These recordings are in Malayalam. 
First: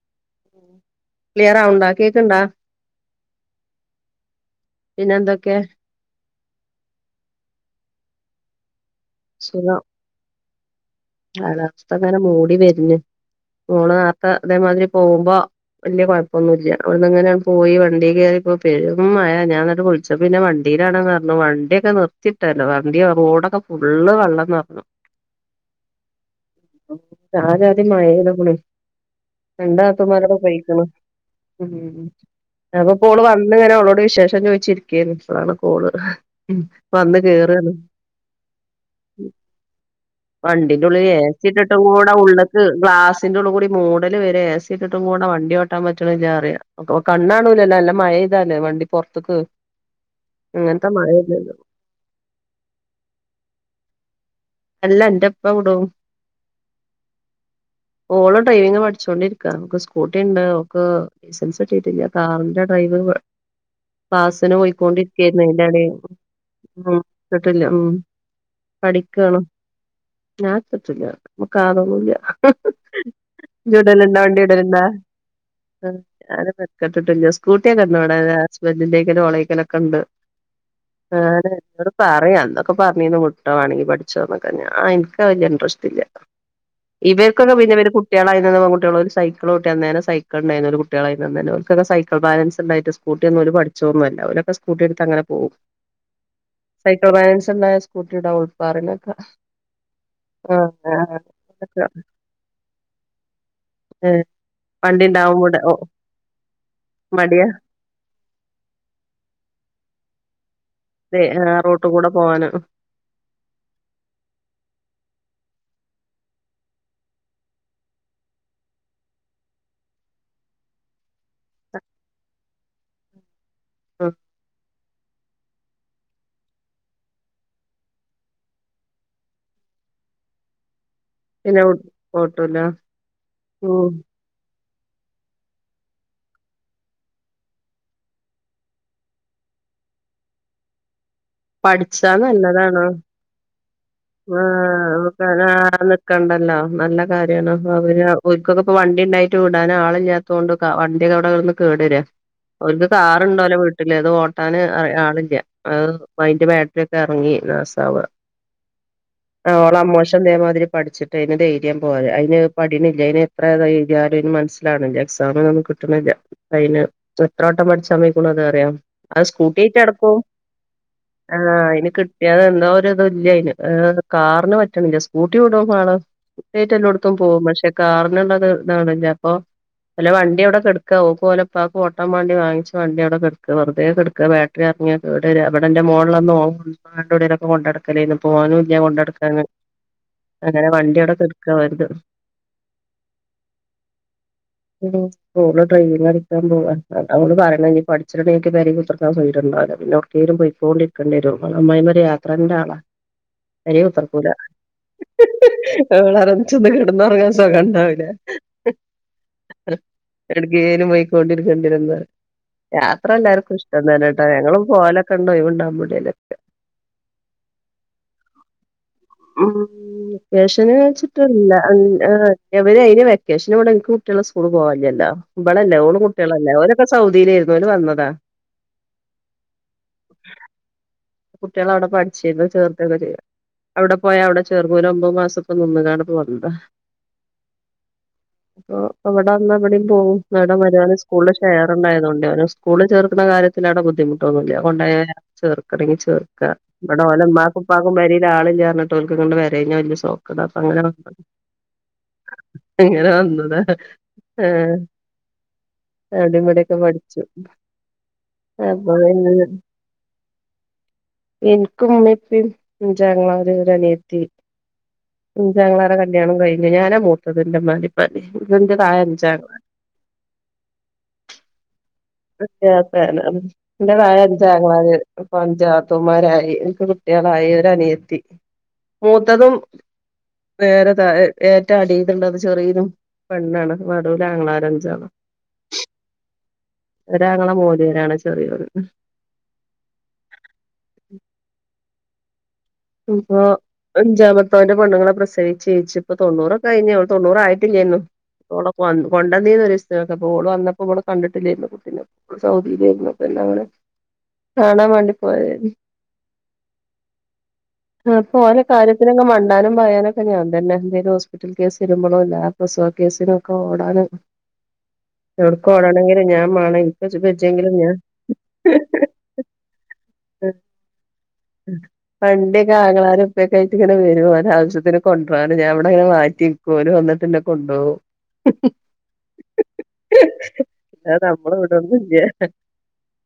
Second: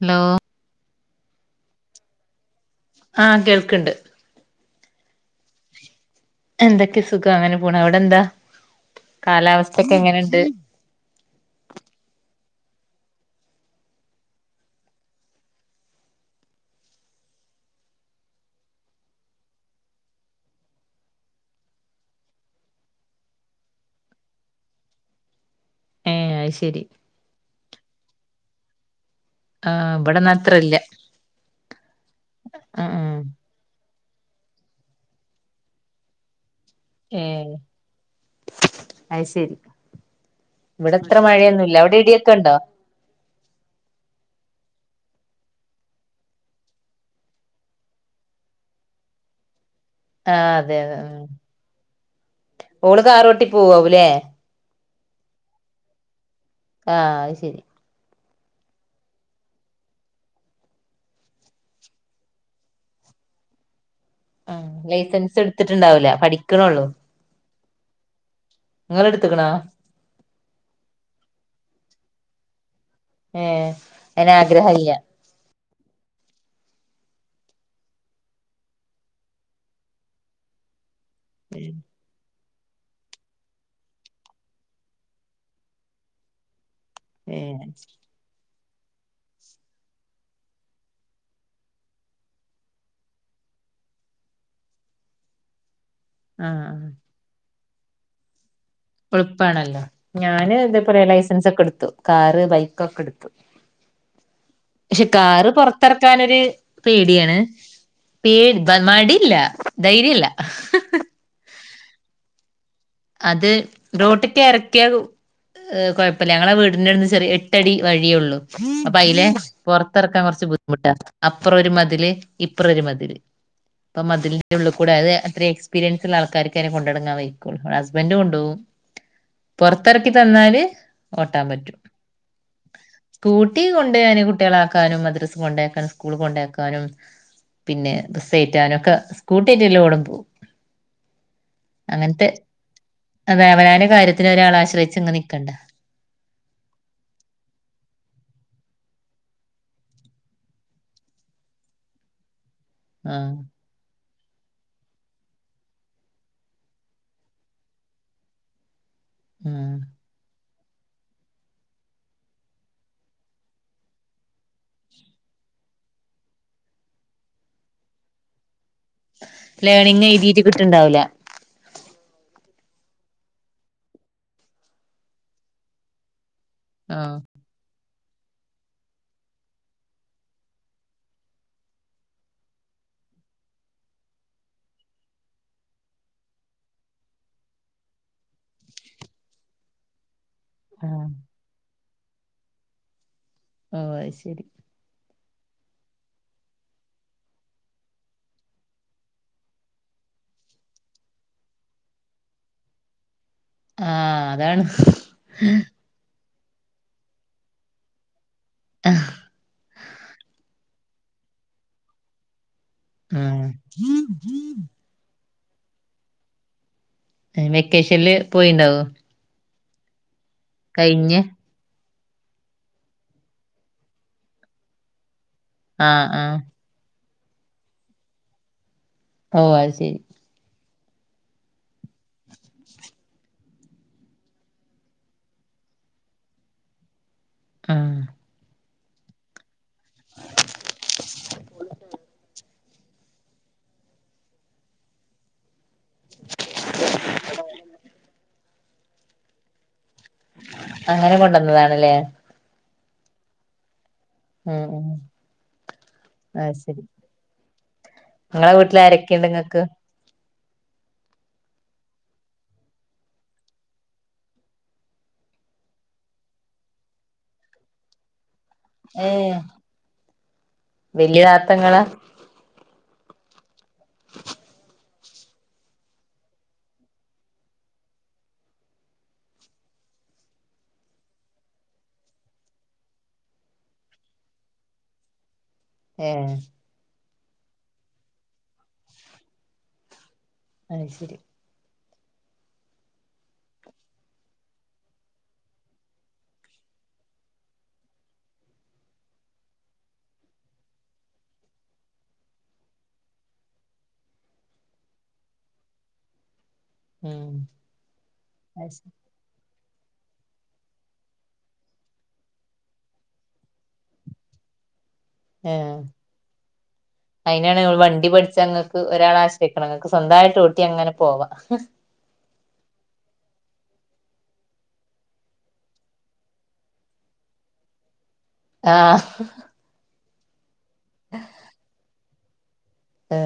ഹലോ ക്ലിലയർ ആവ്ണ്ടോ കേക്ണ്ടാ ആഹ് കേൾക്ക്ണ്ട് പിന്നെന്തൊക്കെ എന്തൊക്കെ സുഖം അങ്ങനെ പോണ്. അവിടെ എന്താ കാലാവസ്ഥക്കെ എങ്ങനെയുണ്ട്? കാലാവസ്ഥങ്ങനെ മൂടി വരുന്ന്. മോള് അതേമാതിരി പോകുമ്പോ വലിയ കുഴപ്പന്നുല്യ. അവിടുന്നങ്ങനെ പോയി വണ്ടി കയറിയപ്പം പെരും മഴ. ഞാനിങ്ങട്ട് വിളിച്ച പക്ഷെ പിന്നെ വണ്ടിയിലാണെന്ന് പറഞ്ഞു വണ്ടിയൊക്കെ നിർത്തിട്ടല്ലോ വണ്ടി റോഡൊക്കെ ഫുള്ള് വെള്ളം നിറഞ്ഞു. ഏഹ് അഹ് ശരി രാവിലെ ആദ്യം മഴ പെയ്തകണേ രണ്ട് ആഹ് നാത്തൂമാർ ഇവിടന്നാ അത്ര ഇല്ല പൊയ്ക്ണ് അപ്പൊ ആഹ് ആഹ് ഓള് വന്ന ഇങ്ങനെ അവളോട് വിശേഷം ചോയിച്ചിരിക്കാണ് അപ്പളാണ് കോള് വന്ന് ഏഹ് കേറാ അത് ശരി വണ്ടിന്റെറെ ഏച്ചിട്ടിട്ടും കൂടെ ഉണ്ടോ ഉള്ളേക്ക് ഗ്ലാസിന്റെറെ ഉള്ള കൂടി മൂടൽ വരെ എ സിക്കിട്ടും കൂടെ വണ്ടിവേ വട്ടാൻ പച്ചണംില്ല അറിയാം അപ്പ കണ്ണാണൂലല്ല അല്ല മഴെയ്തല്ലേ വണ്ടി പൊറത്തക്ക് ആഹ് അതെ അങ്ങനത്തെ അതെ മഴ ഉം ഇല്ല ഓള് കാറോട്ടി പോവാവൂല്ലേ അല്ല എന്റെപ്പ കൂടോ ആഹ് അത് ശെരി ഓളോ ഡ്രൈവിംഗ പഠിച്ചോണ്ടിരിക്ക നമുക്ക് സ്കൂട്ടിണ്ട് അവക്ക് ലൈസൻസ് കട്ടിയിട്ടില്ല കാറിന്റെ ഡ്രൈവർ ലൈസൻസ് അയിന്റെ എടേ എടുത്തിട്ടുണ്ടാവൂല പഠിക്കണള്ളു ഉം ഇട്ത്തിട്ടില്ല ഉം നിങ്ങളെ എടുത്തക്കണാ ഞാത്രട്ടില്ല നമക്ക് കാർ ഒന്നുല്ല ഏഹ് ആതൊന്നുമില്ലുടലുണ്ടാ അയിന് വണ്ടി ഇടലിണ്ടാ ആഗ്രഹല്ല ഉം ഞാനൻ പെർക്കെട്ടില്ല സ്കൂട്ടിക്കെന്ന ഇവിടെ ഹസ്ബൻറിന്റെറെക്കും ഓളേക്കലൊക്കെ ഉണ്ട് എന്നോട് പറയാം എന്നന്നൊക്കെ പറഞ്ഞിന്ന് മുട്ട വണെങ്കി പഠിച്ചോന്ന എനിക്ക് വലിയ ഇൻട്രസ്റ്റ് ഇല്ല ഇവർക്കൊക്കെ ഏഹ് പിന്നെവ കുട്ടികളായി നിന്ന കുട്ടികൾ ഒരു സൈക്കിൾ കുട്ടിയന്നേരം സൈക്കിൾ ഉണ്ടായിരുന്നു ഒരു കുട്ടികളായി തന്നെ അവർക്കേ സൈക്കിൾ ബാലൻസ് ഉണ്ടായിട്ട് സ്കൂട്ടിന്നും അവരെ പഠിച്ചോന്നുല്ല അവരൊക്കെ സ്കൂട്ടി എടുത്ത് അങ്ങെനേ പോകും ആഹ് സൈക്കിൾ ബാലൻസ് ഇണ്ടായ സ്കൂട്ടീടെ [unintelligible] എൾപ്പണല്ലോ ഞാനെ ഇതേപോലെ ആഹ് ലൈസൻസ് ഒക്കെ ഇടുത്തു കാറ് ബൈക്കൊക്കെട്ത്തു ഏഹ് വണ്ടി പക്ഷേ കാറ് ഉണ്ടാവുമ്പോടെ ഓ പൊറത്തെർക്കാനോരു പേടിയാണ് മടിയാ പേ മടില്ല ധൈര്യല്ല തെ ഏഹ് റോട്ടിക്കൂടെ പോവാന് അത് റോട്ടിക്കെറക്ക്യ ഏഹ് കൊയ്പ്പല്ല ഞങ്ങളെ വീടിന്റെ അടുന്ന് ചെറ് എട്ടടി വഴിയൊള്ളു അപ്പൊ അയ്ലെ പൊർത്തെറക്കാൻ കൊർച്ച് ബുദ്ധിമുട്ടാ അപ്രൊ ഒരു മതില് ഇപ്രൊരു മതില് ഇപ്പം മതിൽൻ്റുള്ളിക്കൂടെ അ അത്ര എക്സ്പീരിയൻസിള്ള ആൾക്കാർക്കെ അങ്ങനെ കൊണ്ടടങ്ങാൻ വെയ്ക്കൊള്ളൂ ബൻ്റൊണ്ടോവും പൊർത്തെറക്കി തന്നാല് ഓട്ടാൻ പിന്നെ പറ്റും ഓട്ടൂല സ്കൂട്ടി ഉം കൊണ്ട് ഞാന് കുട്ട്യാളാക് ആക്കാനും മദ്രസ് കൊണ്ടെയാകാനും സ്കൂൾ കൊണ്ടെയാക്കാനും പിന്നെ ബസ്സെയ്റ്റാനൊക്കെ സ്കൂട്ട്യേറ്റ് എല്ലോടൊ പോവും പഠിച്ചാ നല്ലതാണ് അതെ അവനാന് കാര്യ ആഹ് [unintelligible] ക്കണ്ടല്ലോ നല്ല കാര്യാണ് അവര് ഓൽക്കൊക്കപ്പ വണ്ടിണ്ടായിട്ട് വിടാൻ ആളില്ല്യ തോണ്ട് ക വണ്ട്യൊക്കെ അവ്ടെ നിന്ന് കേടെരാ അവർക്ക് ആഹ് കാറിണ്ടോലെ വീ ട്ടില്ല അത് ഓട്ടാൻ അ ആളില്ല അത് അയിന്റെ ബാറ്ററി ഒക്കെ എർങ്ങി നാസാവ ആഹ് ഉം ഓള അമ്മോമോശൻ ഇതേമാതിരി പഠിച്ചി ന് ധൈര്യം പോര അയിന് പഠീണില്ല അയിന് എത്ര ത എയ്ത്യാലും അയിന് മനസിലാണില്ല എക്സാമിനൊന്നും കിട്ടിണില്ല അയിന് പ്പത്രട്ടം പഠിച്ചാൻ പൊയ്ക്കിണ് അത് അറിയോ അത് സ്കൂട്ട്യേറ്റ് ലേണിങ് നടക്കൂ എഴുതിട്ട് കിട്ടുണ്ടാവൂല ആഹ് അയ്ന് കിട്ട്യാത് എന്തോരുത് ഇല്ല്യാ അയ്ന് ഏഹ് കാറിന് പറ്റിണില്ല്യ സ്കൂട്ടി വിടോ ആള് സ്കൂട്ട്യേറ്റ് എല്ലോട്ത്തും ആഹ് പോകും പക്ഷെ കാർനെള്ളത് ഇതാണില്ല അപ്പൊ ഓല വണ്ട്യവിടെ കെടെക്കാ ഓക്കും ഓലെ ഇപ്പാക്കും ഓട്ടാവാണ്ടി വങ്ങിച്ച വണ്ടി അവിടെ കെടെക്ക വെറുതേ കെടെക്കാ എർങ്ങ കേടരാ ഇവടെന്റെ മോള്ളന്ന് [unintelligible] കൊണ്ടടക്കലേ ഓനുല്ല കൊണ്ടടുക്കാന് അങ്ങനെ ആഹ് വണ്ട്യവടെ കടെക്കാ വറുതേ ഓഹ് അയ് ശരി [unintelligible] ഓള് ഡ്രൈവിങ്ങ് പടിക്കാൻപോവാ അവൾ പറേണം ഇനി പഠിച്ചിണെ കൈഞ്ഞിട്ട് പേരെ കുത്തർക്കാൻ സൊയ്ര്യണ്ടാവല പിന്നവ്ട് കേലും പൊയ്ക്കോണ്ടിക്കണ്ടെരും അമ്മായ്മൊര് യാത്രന്റാളാ പെരേ ആഹ് കുത്രക്കൂല അതാണ് [unintelligible] ച്ച് ഒന്ന് കെട്ന്നൊറ്ങ്ങാ സോഖണ്ടാവൂല്ല എടക്കേലും പൊയ്കൊണ്ടിരിക്കണ്ട്യരുന്ന യാത്ര ആഹ് എല്ലാർക്കും ഇഷ്ടം തന്നേട്ടാ ഞങ്ങളും പോലൊക്കെണ്ട് ഒയ്വ്ണ്ടാമ്പൊ എടേലൊക്കെ ഏഹ് വെക്കേഷൻല് പോയീണ്ടാവോ ഉം വെക്കേഷൻല് വെച്ചിട്ടല്ല ഉം ഏഹ് എവര് അയ്ന് വെക്കേഷൻല് ഇവ്ടെ ഇൻക്ക് കുട്ട്യാള് സ്കൂള് പോവാല്ല്യല്ലൊ ഇബളല്ലെ ഓളും ആഹ് ആഹ് കുട്ട്യാളല്ലേ ഓലോ ക്കെ സൗദീലേര്ന്നു ഓല് വന്നതാ ഓഹ് അത് ശരി കുട്ട്യാളവ്ടെ പഠ്ച്ചീന്നു ചേർത്തൊക്കെ ചെയ്യ അവ്ടെ പോയാ അവിടെ ചേർന്നു ഓലൊമ്പത് മാസപ്പം നിന്നിങാണ്ട് ഇപ്പ വന്നതാ ആഹ് പ്പൊ ഇവ്ടെ വന്ന ഇവടിം പോവും മാഡം മര്യോന് സ്കൂൾല് ഷെയറണ്ടായ്തൊണ്ടെ ഓന്സ് കൂളി ചേർക്കിണ കാര്യത്തിലാടെ ബുദ്ധിമുട്ടൊന്നുല്ല കൊണ്ടൊയാ ചേർ ക്കണെങ്കി ചെർക്ക ഇബടെ ഓലെ ഇമ്മാക്കുപ്പാക്കും പെരീൽ ആളില്ലാർഞ്ഞിട്ട് ഓൽക്കിങ്ങട്ട് വെരേഞ്ഞാ വെല്ല്യെ സൊ ക്കട അപ്പ അങ്ങനണ് അങ്ങനെ കൊണ്ടുവന്നതാണല്ലേ അങ്ങന വന്നത ആഹ് ആഹ് അവിടെ ആയ് ഇവിടെയൊക്കെ ശരി പഠിച്ചു ഇങ്ങളെ വീട്ല് അപ്പൊ ആരൊക്കെണ്ട് പിന്നെ ഇങ്ങക്ക് എനിക്ക് ഉമ്മേം ഉപ്പേയും ആഞ്ചാങ്ങളാര് ഒരനിയത്തി അഞ്ചാങ്ങളർടെ കല്യാണം കഴിഞ്ഞ് ഞാനാ മൂത്തത് എന്റെ ഉമ്മാന്റെ ഉപ്പാന്റെ ഇന്റെ താഴ അഞ്ചാങ്ങാള വലിയർഥങ്ങളാ ചേർത്തന്നെ ആണ് എന്റെ തയെ അഞ്ചാങ്ങമാര് പഞ്ചാത്തമാരായി എനിക്ക് കുട്ടികളായി ഒര അനിയത്തി മൂത്തതും നേരെ തയെ ഏറ്റ അടിഡാണ്ടത് ചെറിയതും പെണ്ണാണ് വടുല ആംഗങ്ങളാരഞ്ചാണ് ഏഹ് ഒരങ്ങള മോദിലാണ് ചെറിയത് ഉം അയ് ശരി ഇതൊ അഞ്ചാമത്തവന്റെ പെണ്ണ്ങ്ങളെ പ്രസവിച്ച്ച്ച് ഇപ്പ തൊണ്ണറൊക്കെ കഴിഞ്ഞള് തൊണ്ണൂറ ആയിട്ടില്ലോന്നോ ഓടെ കൊണ്ട കൊണ്ടന്നീന്നൊരു ഇഷ്ടം ഒക്കെ ഓള് വന്ന്അപ്പൊ ഓള് വന്നപ്പോ ഇവിടെ കണ്ടിട്ടില്ലായിരുന്നു കുട്ടിനെ സൗദിലിരുന്നപ്പോ പിന്നെ അങ്ങനെ കാണാൻ വേണ്ടി പോയരുന്നു ആഹ് ആപ്പൊ ഓരോ കാര്യത്തിനുള്ള മ ഒടാനും പയാനൊക്കെ ഞാൻതന്നെ എന്തേലും ഹോസ്പിറ്റൽ കേസ് ഇരുമ്പോഴോ അല്ല പ്രസവ കേസില് ‌ ഒക്കെ ഓടാനും ആ എവിടക്ക് ഓടണെങ്കിലും ഞാൻ മാണം എനിക്ക് അയിനാണ് വെച്ചെങ്കിലും ഞാൻ വണ്ടി പഠിച്ച അങ്ങക്ക് ഒരാൾ ആ കേക്കണങ്ങക്ക് സ്വന്തയിട്ട് ഊട്ടി അങ്ങനെ പോവാ വണ്ടിക്കെ ആങ്ങാളാരൊപ്പൊക്കെയിട്ട് ഇങ്ങനെ വരുംഓരോ ആവശ്യത്തിന് കൊണ്ട പോകന് ഞാൻ ഇവിടെ ഇങ്ങനെ മാറ്റി ഓല് വന്നിട്ടന്നെ കൊണ്ടോകും ആഹ് ആ നമ്മൾ ഇവിടൊന്നു ഇല്ല്യ ഏ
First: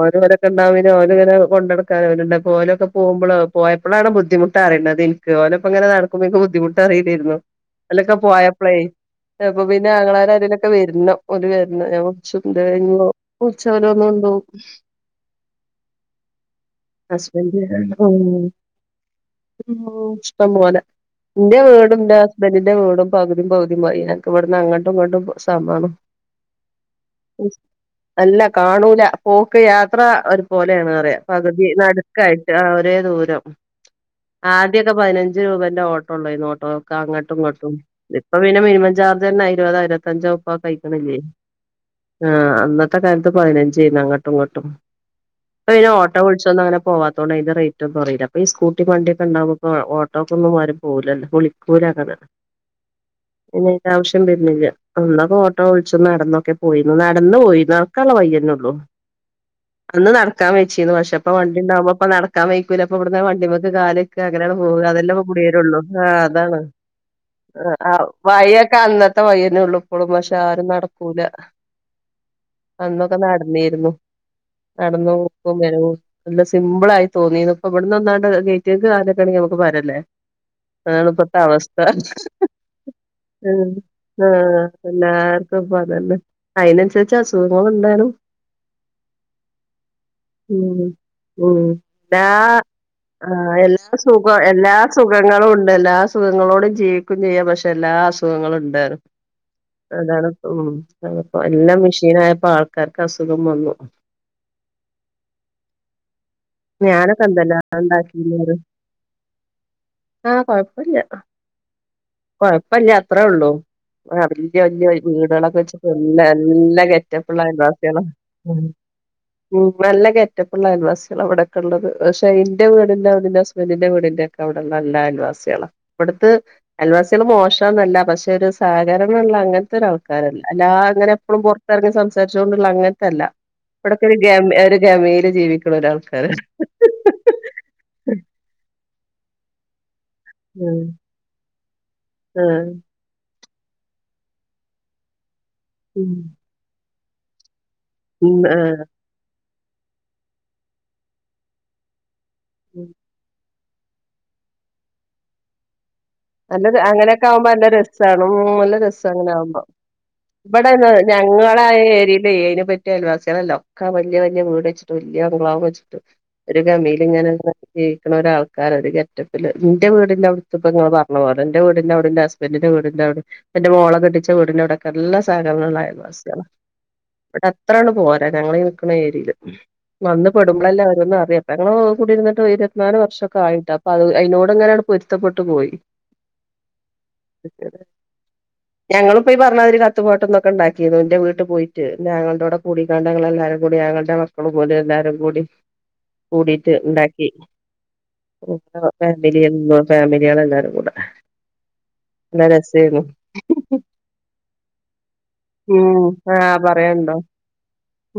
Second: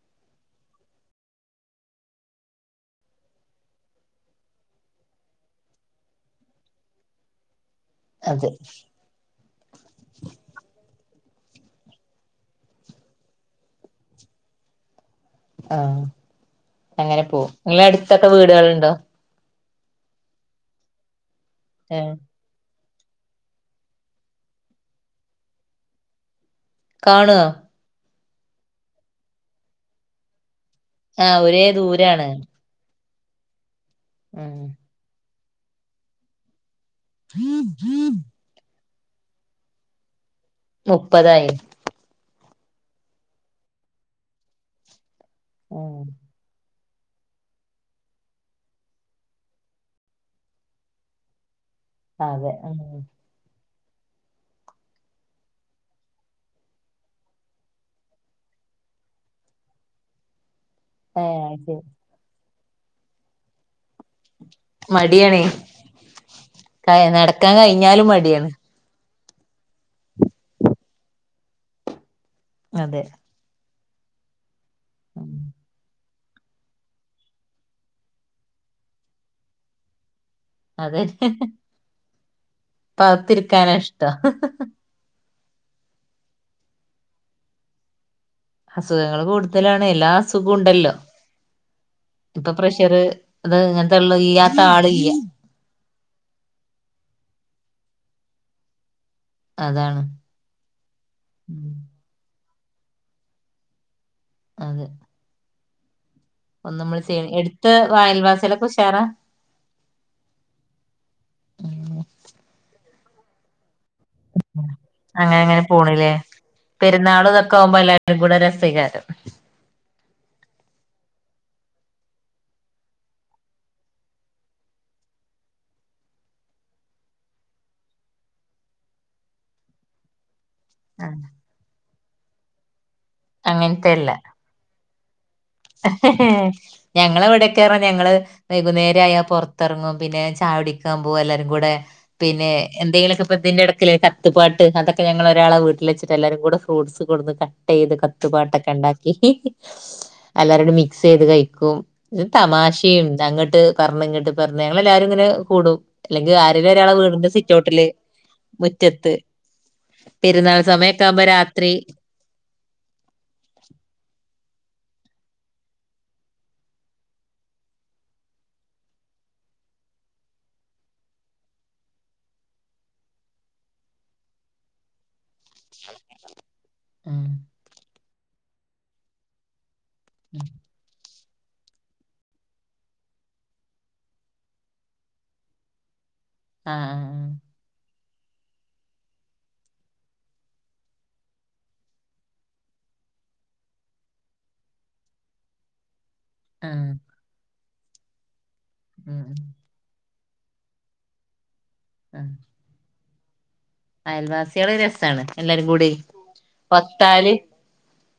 ഓര് വ്ടെ ടെണ്ടാവുമ്പോ പിന്നെ ഓര് ങ്ങനെ കൊണ്ടടക്കാനോല്ണ്ടപ്പോ ഓലൊക്കെ പോകുമ്പളാ പോയപ്പളാണ് ബുദ്ധിമുട്ടറിണതേയ് ക്ക്‌ ഓലെപ്പ ഇങ്ങനെ നടക്കുമ്പൊ ൻക്ക് ബുദ്ധിമുട്ട് അറീലേര്ന്നു ഒല്ലൊക്കെ അതെ പോയപ്പളേയ് യപ്പൊ പിന്നെ ആങ്ങളാരാരേലൊക്കെ വെര്ണം ഓല് വെര്ണം ഞാൻ കുചുന്ത കഴിഞ്ഞോ പുട്ച് ഓല് വന്ന് കൊണ്ടോവും ആഹ് അങ്ങനെ പോവും ഇങ്ങളെ അടുത്തൊക്കെ വീടുകളുണ്ടോ ഓ ഇഷ്ടം പോലെ ന്റെ വീടും ഏ ന്റെ ഹസ് ബന്റിന്റെ വീടും പകുതിം പകുതിം മാരിയാണ് ഞങ്ങക്ക് ഇവട്ന്ന് അങ്ങട്ടും ഇങ്ങട്ടും സമാണ് കാണോ അല്ല കാണൂല പോക്ക് യാത്ര ഒര് പോലേണ് പറയാ ആ ഒരേ പകുതി ദൂരാണ് നടുക്കായിട്ട് ഒരേ ദൂരം ഉം ആദ്യൊക്കെ പതിനഞ്ച് രൂപന്റെ ഓട്ടോ ഒള്ളോയ്ന്ന് ഓട്ടോയ്ക്ക്‌ അങ്ങട്ടും ഇങ്ങട്ടും ഇപ്പ് പ്പപിന്നെ മിനിമം ചാർജെന്നെ ഇരുപതോ ഇരുവത്തഞ്ചോ മുപ്പൊക്കെ അയ്ക്ക്‌ണില്ലേ മുപ്പതായി ആഹ് അന്നത്തെ കാലത്ത് പതിനഞ്ചേയ്ന്ന് അങ്ങട്ടും ഇങ്ങട്ടും പ്പയ്ന് ഉം ഓട്ടോ വിളിച്ചൊന്നും അങ്ങനെ പോവാ ത്തോണ്ട് അയ്ന്റെ റെയ്റ്റൊന്നും അറീല ഇപ്പ ഈ സ്കൂട്ടി വണ്ടിഒക്കെണ്ടാവുമ്പപ്പൊ ഓട്ടോക്കൊന്നും മാരി പോവുലല്ല വിളിക്കൂല അങ്ങനെ അതെ ആഹ് പിന്നെ അയ്‌ന്റെ ആവശ്യം വെര്നില്ല അന്നൊക്കെ ഓട്ടോ വിളിച്ച് നടന്നൊക്കെ പോയിന്ന്. നടന്ന് പോയിന്ന് നടക്കാൻള്ളെ വയ്യെന്നൊള്ളു അന്ന് നടക്കാൻ വെയ്ച്ചിന്നു ഏ പക്ഷെപ്പൊ അത് ശരി വണ്ടിണ്ടാവുമ്പോ പ്പൊ നടക്കാൻ വെയ്ക്കൂല പ്പവിടുന്ന് ആണ് വണ്ടിമ്മക്ക് കാല് വെ ക്കാ അങ്ങനാണ്ട് പോവ അതെന്നെ പ്പൊ മടിയാണേ പുടിയാടൊള്ളൂ ആഹ് അതാണ് നടക്കാൻ ആഹ് കഴിഞ്ഞാലും മടിയാണ് വഴിഒ ക്കെ അന്നത്തെ വഴിന്നെ ഒള്ളു ഇപ്പളും പക്ഷെ ആരും നടക്കൂല അതെ അന്നൊക്കെ നടന്നിരുന്നു നടന്നു പോക്കും വരവും നല്ല സിമ്പിൾ ആയി തോന്നിന്നു ഇപ്പൊ ഇവിടുന്ന് ഒന്നാണ്ട് ഗേറ്റ്ങ്ങക്ക് കാലെക്കണെങ്കി നമുക്ക്‌ ഭാരല്ലേ അതാണ് പ്പത്തെഅവസ്ഥ പ്പ അകത്തിരിക്കാന ഇഷ്ടം എല്ലാർക്കും പ്പൊ അതന്നെ അയ്നനുസരിച്ച് അസുഖങ്ങള് ഇണ്ടെനും അസുഖങ്ങള് കൂടുതലാണ് എല്ലാ അസുഖോ ഉം ഉണ്ടല്ലോ ഉം എല്ലാ ഇപ്പൊ പ്രഷർ അത് ആഹ് എല്ലാ അങ്ങനത്തെള്ള സുഖം ഇല്ലാത്ത എല്ലാ ആളില്ല സുഖങ്ങളുംണ്ട് എല്ലാ സുഖങ്ങളോടിം ജീവിക്കും ചെയ്യാ പക്ഷെ എല്ലാ അസുഖങ്ങളും ഇണ്ടേയ്നു അതാണ് പ്പൊ ഉം ഉം അതാണ് പ്പ എല്ലാം മെഷീൻ ആയപ്പോ ആൾക്കാർക്ക് അസുഖം വന്നു അതെ ഒന്ന് നമ്മൾ ചെയ്യ ഞാനൊക്കെ എന്തെല്ലാം എടുത്ത ണ്ടാക്കിന് അറിയോ അയൽവാസികളൊക്കെ ഉഷാറാ ആഹ് കൊഴപ്പല്ല്യ കൊഴപ്പല്ല്യ അത്രഒള്ളൂ ആഹ് വല്യെ വല്യെ അങ്ങനെ വീടാളൊക്കെ അങ്ങനെ വെച്ചിപ്പോ പോണില്ലേ നല്ല നല്ല പെരുന്നാള് ഗെറ്റപ്പുള്ള അയൽ ഇതൊക്കെ ആവുമ്പോ വാസിയോളും എല്ലാരും കൂടെ ഉം രസേക്കാരം ഉം നല്ല ഗെറ്റപ്പ്ള്ള അയാൽവാസിയാള ഇവിടെ ഒക്കെള്ളത് പക്ഷെ ഇന്റെ വീടിന്റെ ന്റെ ഹസ്ബൻന്റിന്റെ വീടിന്റെ ക്കെ അവ്ടെള്ള നല്ല അയൽവാസിയാളാ ഇവിട്ത്ത് അയൽവാസിയാള് മോശാന്നല്ല പക്ഷെ ഒരു സഹകരണള്ള അങ്ങനത്തെ ഒരു ആ ക്കാരല്ല അല്ലാങ്ങനെ എപ്പളും പൊറത്തറങ്ങി സംസാരിച്ചോണ്ടുള്ള അങ്ങനത്തെ അല്ല ഇവിടെക്കെ ഒരു ഗമ ഒരു ഗമേല് ജീവിക്ക്‌ ഞങ്ങളെ ഇവടെക്കെറഞ്ഞ ഞങ്ങള് വൈകുന്നേരായാ പൊർ ത്തെറങ്ങും പിന്നെ ചായ ഉം കുടിക്കാൻ പോവും എല്ലാരും കൂടെ പിന്നെ ആഹ് എന്തെങ്കിലൊക്കെ ഇതിന്റെ എടക്കല്ലേ ക കത്ത് പാട്ട് അതൊക്കെ ഞങ്ങളൊരാളെ ഉം വീട്ടിലെച്ച്ട്ട് എല്ലാരും കൂടെ ഫ്രൂട്ടസ് കൊട്ന്ന് കട്ടെയ്ത് കത്ത് ഉം ആഹ് പാട്ടൊക്കെണ്ടാക്കി എല്ലാരും കൂടെ മിക്സ് ചെയ്ത് കഴിക്കും ഇ തമാശയും അങ്ങട്ട് പർഞ്ഞ് ഇങ്ങട്ട് പർഞ്ഞ് ഞങ്ങളെല്ലാരും ങ്ങനെ കൂടും അല്ലെങ്കിൽ ആരെങ്കിലും നല്ല ഒരാളെ അങ്ങനെയൊക്കെ വീടിന്റെ ആകുമ്പോ നല്ല സിറ്റൗട്ടില് രസമാണ് മ് നല്ല രസം മുറ്റത്ത് അങ്ങനെ ആകുമ്പോൾ പെരുന്നാൾ ഇവിടെന്ന് സമയൊക്കെ ആകുമ്പോ ഞങ്ങളുടെ ആ രാത്രി ഏരിയയില് അയിനെ പറ്റി പറ്റിയ അലവാസികളെല്ലാം ഒക്കെ വലിയ വലിയ വീട് വച്ചിട്ട് വലിയ ഗ്ലാവ് വച്ചിട്ട് വല്ല്യ ഗാമില് ഇങ്ങനെ ജീവിക്കണ ഒരാൾക്കാര ഒരു കെറ്റപ്പില് ഇന്റെ വീടിന്റെ അടുത് ഇപ്പൊ നിങ്ങൾ എന്റെ വീടിന്റെ അവിടിന്റെ ഹസ്ബൻ്റിന്റെ വീടിന്റെ അവിടെ എന്റെ മോളെ കെട്ടിച്ച വീടിന്റെ അവിടെകെ എല്ലാ സധനങ്ങളു ണ്ടായ്താ അ ആഹ് ഇവിടെ അത്രാണ് പോരാ ഞങ്ങൾ നിക്കുന്ന ഏരിയയില് വന്ന് പെടുമ്പോളല്ലേ ഓരോന്നും അറിയ നങ്ങൾ കൂടിരുന്നിട്ട് ഇരുവതിനാല് വർഷൊക്കെ ആയിട്ട് അപ്പൊ അത് അതിനോട് ഇങ്ങനെയാണ് പൊരുത്തപ്പെട്ടു പോയി ആഹ് ആ ആ് ഓക്കെ ഞങ്ങളും ഇപ്പൊ പറഞ്ഞാതിരി കത്തുപാട്ടൊന്നൊക്കെ ഉണ്ടാക്കിരുന്നു എന്റെ വീട്ട് പോയിട്ട് ആങ്ങളോടെ പോയിട്ട് കൂടിക്കാണ്ട് ഞങ്ങൾ എല്ലാരും കൂടി ആങ്ങളുടെ മക്കള പോലെ എല്ലാവാരും കൂടി കൂടിട്ട് ആഹ് ഉണ്ടാക്കി ഫാമിലി ഫാമിലികളൾ എല്ലാവരും നല്ല രസോരുന്ന് അയൽവാസികൾ രസാണ് എല്ലാരും കൂടി ഉം ആഹ് പറയണ്ടോ ഒത്താല്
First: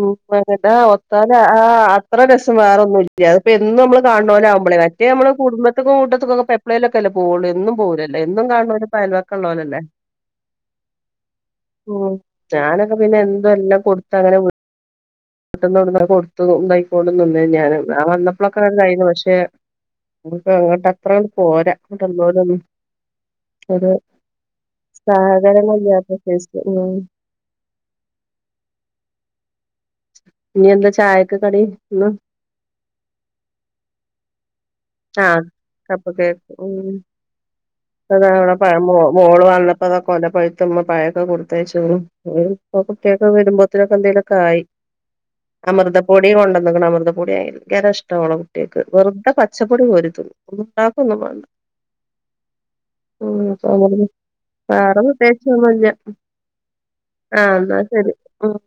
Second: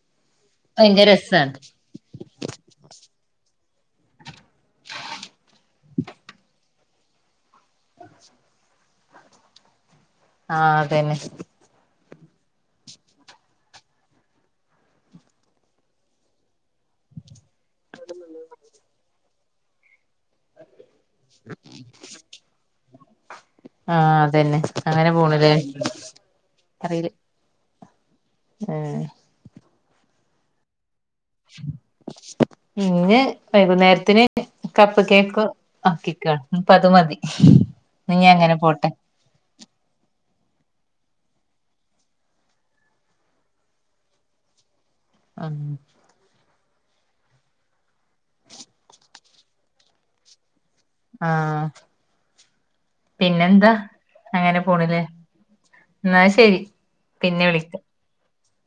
ഉ അന ആ ഭയങ്കര ഒത്താല രസാണ് ആ അത്ര രസം വേറെ ഒന്നുംല്ല അപ്പൊ എന്നും നമ്മൾ കാണുന്നോൽ നമ്മളെ മറ്റേ നമ്മൾ കുടുംബത്തിക്കും കൂട്ടത്തക്കും എപ്പോളേലൊക്കെല്ല പോവുള്ളൂ എന്നും പോവൂലല്ലോ എന്നും കാണു അയൽവാക്ക ഉള്ളലല്ലേ ആഹ് അതന്നെ ഉ ഞാനൊക്കെ പിന്നെ എന്തോ എല്ലാം കൊടുത്ത് അങ്ങനെ വി പട്ട കൊടുത്ത ഉണ്ടായിക്കോന്നുന്നേ ഞാൻ ആ വന്നപ്പോളൊക്കെ ഇണ്ടായീന്നു പക്ഷെ നമ്മക്ക് അങ്ങോട്ട് അത്ര ക് പോരാ അങ്ങോട്ടന്നോരൊന്നും അത് ആഹ് അതന്നെ അങ്ങനെ പോണില്ലേ സഹകര ഏ ഇനി എന്താ ചായക്ക് കടി ഇന്ന് ഇന്ന് വൈകുന്നേരത്തിന് കപ്പ് കേക്ക് ആഹ് കപ്പ് ആക്കിക്ക കേക്ക് ഇപ്പൊ ഉം അത് മതി അതാ ഇനി അവിടെ അങ്ങനെ പഴ പോട്ടെ മോള് വന്നപ്പോ അത് കൊല പഴുത്തുമ്പോ പഴയൊക്കെ കൊടുത്തയച്ചു ഇപ്പൊ കുട്ടിയൊക്കെ വരുമ്പോത്തനൊക്ക എന്തേലുമൊക്കെ ആയി ആഹ് അമൃതപ്പൊടി കൊണ്ടന്ന്ക്ക്ണ് അമൃതപ്പൊടി ഭയങ്കര ഇഷ്ടാ ഓളെ കുട്ടികൾക്ക് വെറുതെ പച്ച പച്ചപ്പൊടി കോരി തിന്നും ആഹ് ഉ പിന്നെന്താ അങ്ങനെ വേറെ പോണില്ലേ പ്രത്യേകിച്ചൊന്നുമില്ല എന്നാ ശരി പിന്നെ ആ എന്നാ വിളിക്കാം ശരി മ്